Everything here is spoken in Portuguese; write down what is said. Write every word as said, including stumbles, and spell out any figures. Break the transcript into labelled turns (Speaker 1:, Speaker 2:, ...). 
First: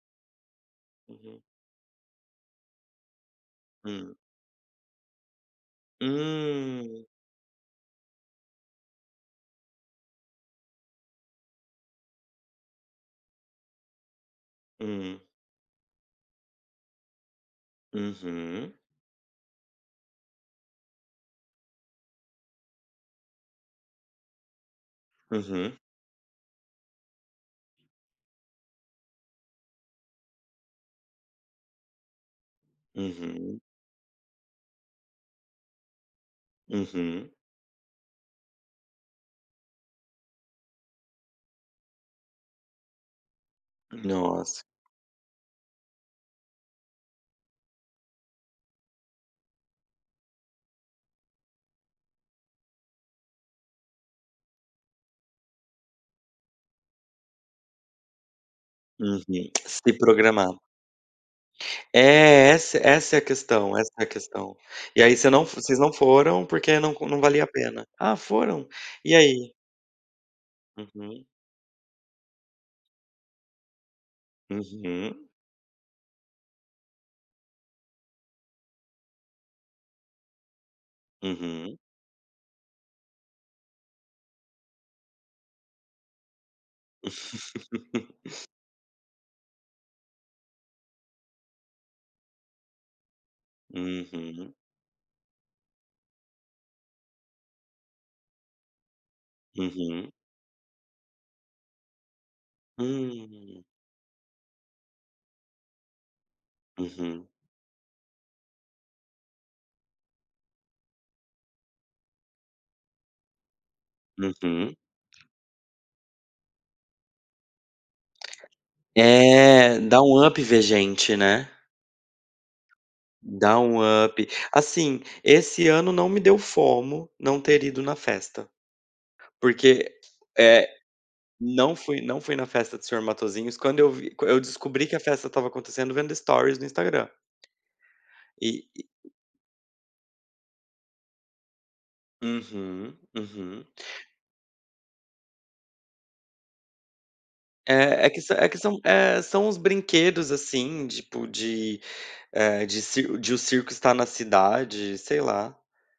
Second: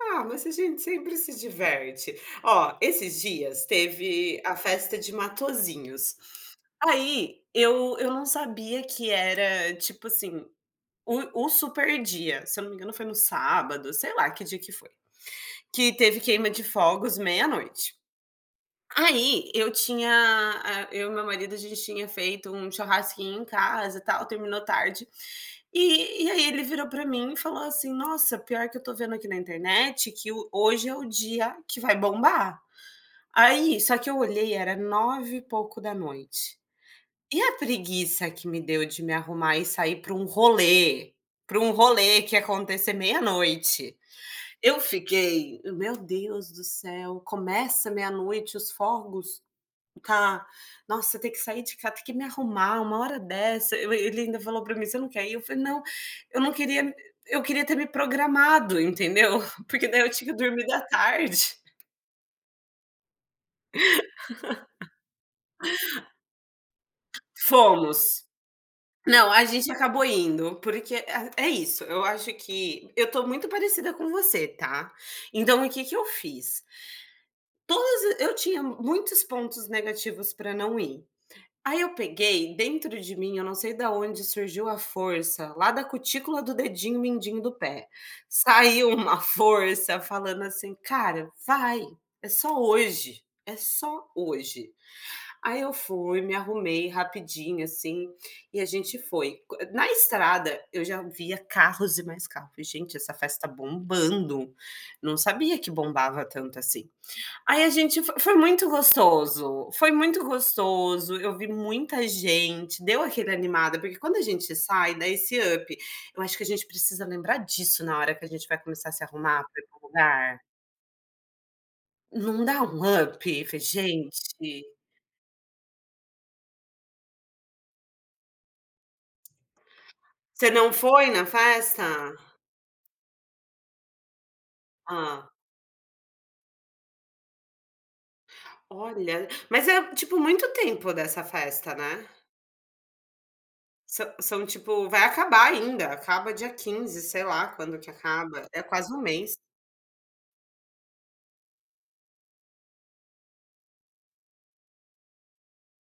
Speaker 1: Ah, mas a gente sempre se
Speaker 2: Uhum.
Speaker 1: diverte. Ó, esses dias
Speaker 2: Hum.
Speaker 1: teve a festa de Matosinhos.
Speaker 2: Hum.
Speaker 1: Aí eu eu não sabia que era, tipo assim, o o super dia. Se eu não me engano foi no sábado, sei lá que dia que foi.
Speaker 2: Hum.
Speaker 1: Que teve queima de fogos meia-noite.
Speaker 2: Uhum.
Speaker 1: Aí, eu tinha a eu e meu marido, a gente, tinha feito um churrasquinho em casa, e tal, terminou tarde.
Speaker 2: Uhum.
Speaker 1: E e aí, ele virou pra mim e falou assim: "Nossa, pior que eu tô vendo aqui na internet que o hoje é o dia que vai bombar".
Speaker 2: Uhum.
Speaker 1: Aí só que eu olhei era nove e pouco da noite.
Speaker 2: Uhum.
Speaker 1: E a preguiça que me deu de me arrumar e sair pra um rolê, pra um rolê que ia acontecer meia-noite.
Speaker 2: Nossa.
Speaker 1: Eu fiquei: "Meu Deus do céu, começa meia-noite os fogos?". Tá. Nossa, ter que sair de ca ter que me arrumar, uma hora dessa? Eu e ele ainda, falou pra mim: "Você não quer ir?" Eu falei: "Não, eu não queria eu queria ter me programado", entendeu.
Speaker 2: Uhum.
Speaker 1: Porque
Speaker 2: Se
Speaker 1: daí eu tinha
Speaker 2: programar.
Speaker 1: dormido à tarde.
Speaker 2: É. Essa essa é a questão. Essa é a questão. E, aí, você não f vocês não foram, porque não co não valia a pena. Ah,
Speaker 1: Fomos.
Speaker 2: foram? E,
Speaker 1: Não, a
Speaker 2: aí?
Speaker 1: gente acabou indo, porque
Speaker 2: Uhum.
Speaker 1: a é isso, eu acho que eu tô muito parecida com você, tá.
Speaker 2: Uhum.
Speaker 1: Então o que que eu fiz? Todas a eu tinha muitos pontos negativos pra não ir.
Speaker 2: Uhum.
Speaker 1: Aí eu peguei, dentro de mim, eu não sei da onde surgiu a força. Lá da cutícula do dedinho mindinho do pé. Saiu uma força falando assim: "Cara, vai. É só hoje. É só
Speaker 2: Uhum.
Speaker 1: hoje". Aí eu fui. Me arrumei rapidinho, assim, e a gente foi. Qu na
Speaker 2: Uhum.
Speaker 1: estrada eu já via carros e mais carro. Falei: "Gente, essa festa tá
Speaker 2: Hum.
Speaker 1: bombando". Não sabia que bombava tanto, assim.
Speaker 2: Uhum.
Speaker 1: Aí a gente fo foi muito gostoso. Foi muito gostoso. Eu vi muita gente, deu aquele animada, porque quando a gente
Speaker 2: Uhum.
Speaker 1: sai, dá esse up. Eu acho que a gente precisa lembrar disso na hora que a gente vai começar a se arrumar pra ir para
Speaker 2: É,
Speaker 1: o
Speaker 2: dá um
Speaker 1: lugar.
Speaker 2: up ver gente, né?
Speaker 1: Não dá um up
Speaker 2: Dá
Speaker 1: ver
Speaker 2: um up.
Speaker 1: gente?
Speaker 2: Assim, esse ano não me deu FOMO não ter ido na festa. Porque,
Speaker 1: Você
Speaker 2: eh,
Speaker 1: não foi na
Speaker 2: não fui
Speaker 1: festa?
Speaker 2: não fui na festa do Senhor Matosinhos. Quando eu vi qu eu descobri que a festa
Speaker 1: Hã.
Speaker 2: estava acontecendo, vendo stories no Instagram. E e
Speaker 1: Olha. Mas é, tipo, muito tempo dessa festa, né?
Speaker 2: Uhum. Uhum.
Speaker 1: Sã são, tipo, vai acabar ainda. Acaba dia quize, sei lá, quando que
Speaker 2: É. É que sã
Speaker 1: acaba.
Speaker 2: é que
Speaker 1: É
Speaker 2: são
Speaker 1: quase um
Speaker 2: é
Speaker 1: mês.
Speaker 2: são os brinquedos, assim, tipo, de, eh, de cir de o circo estar na cidade, sei lá.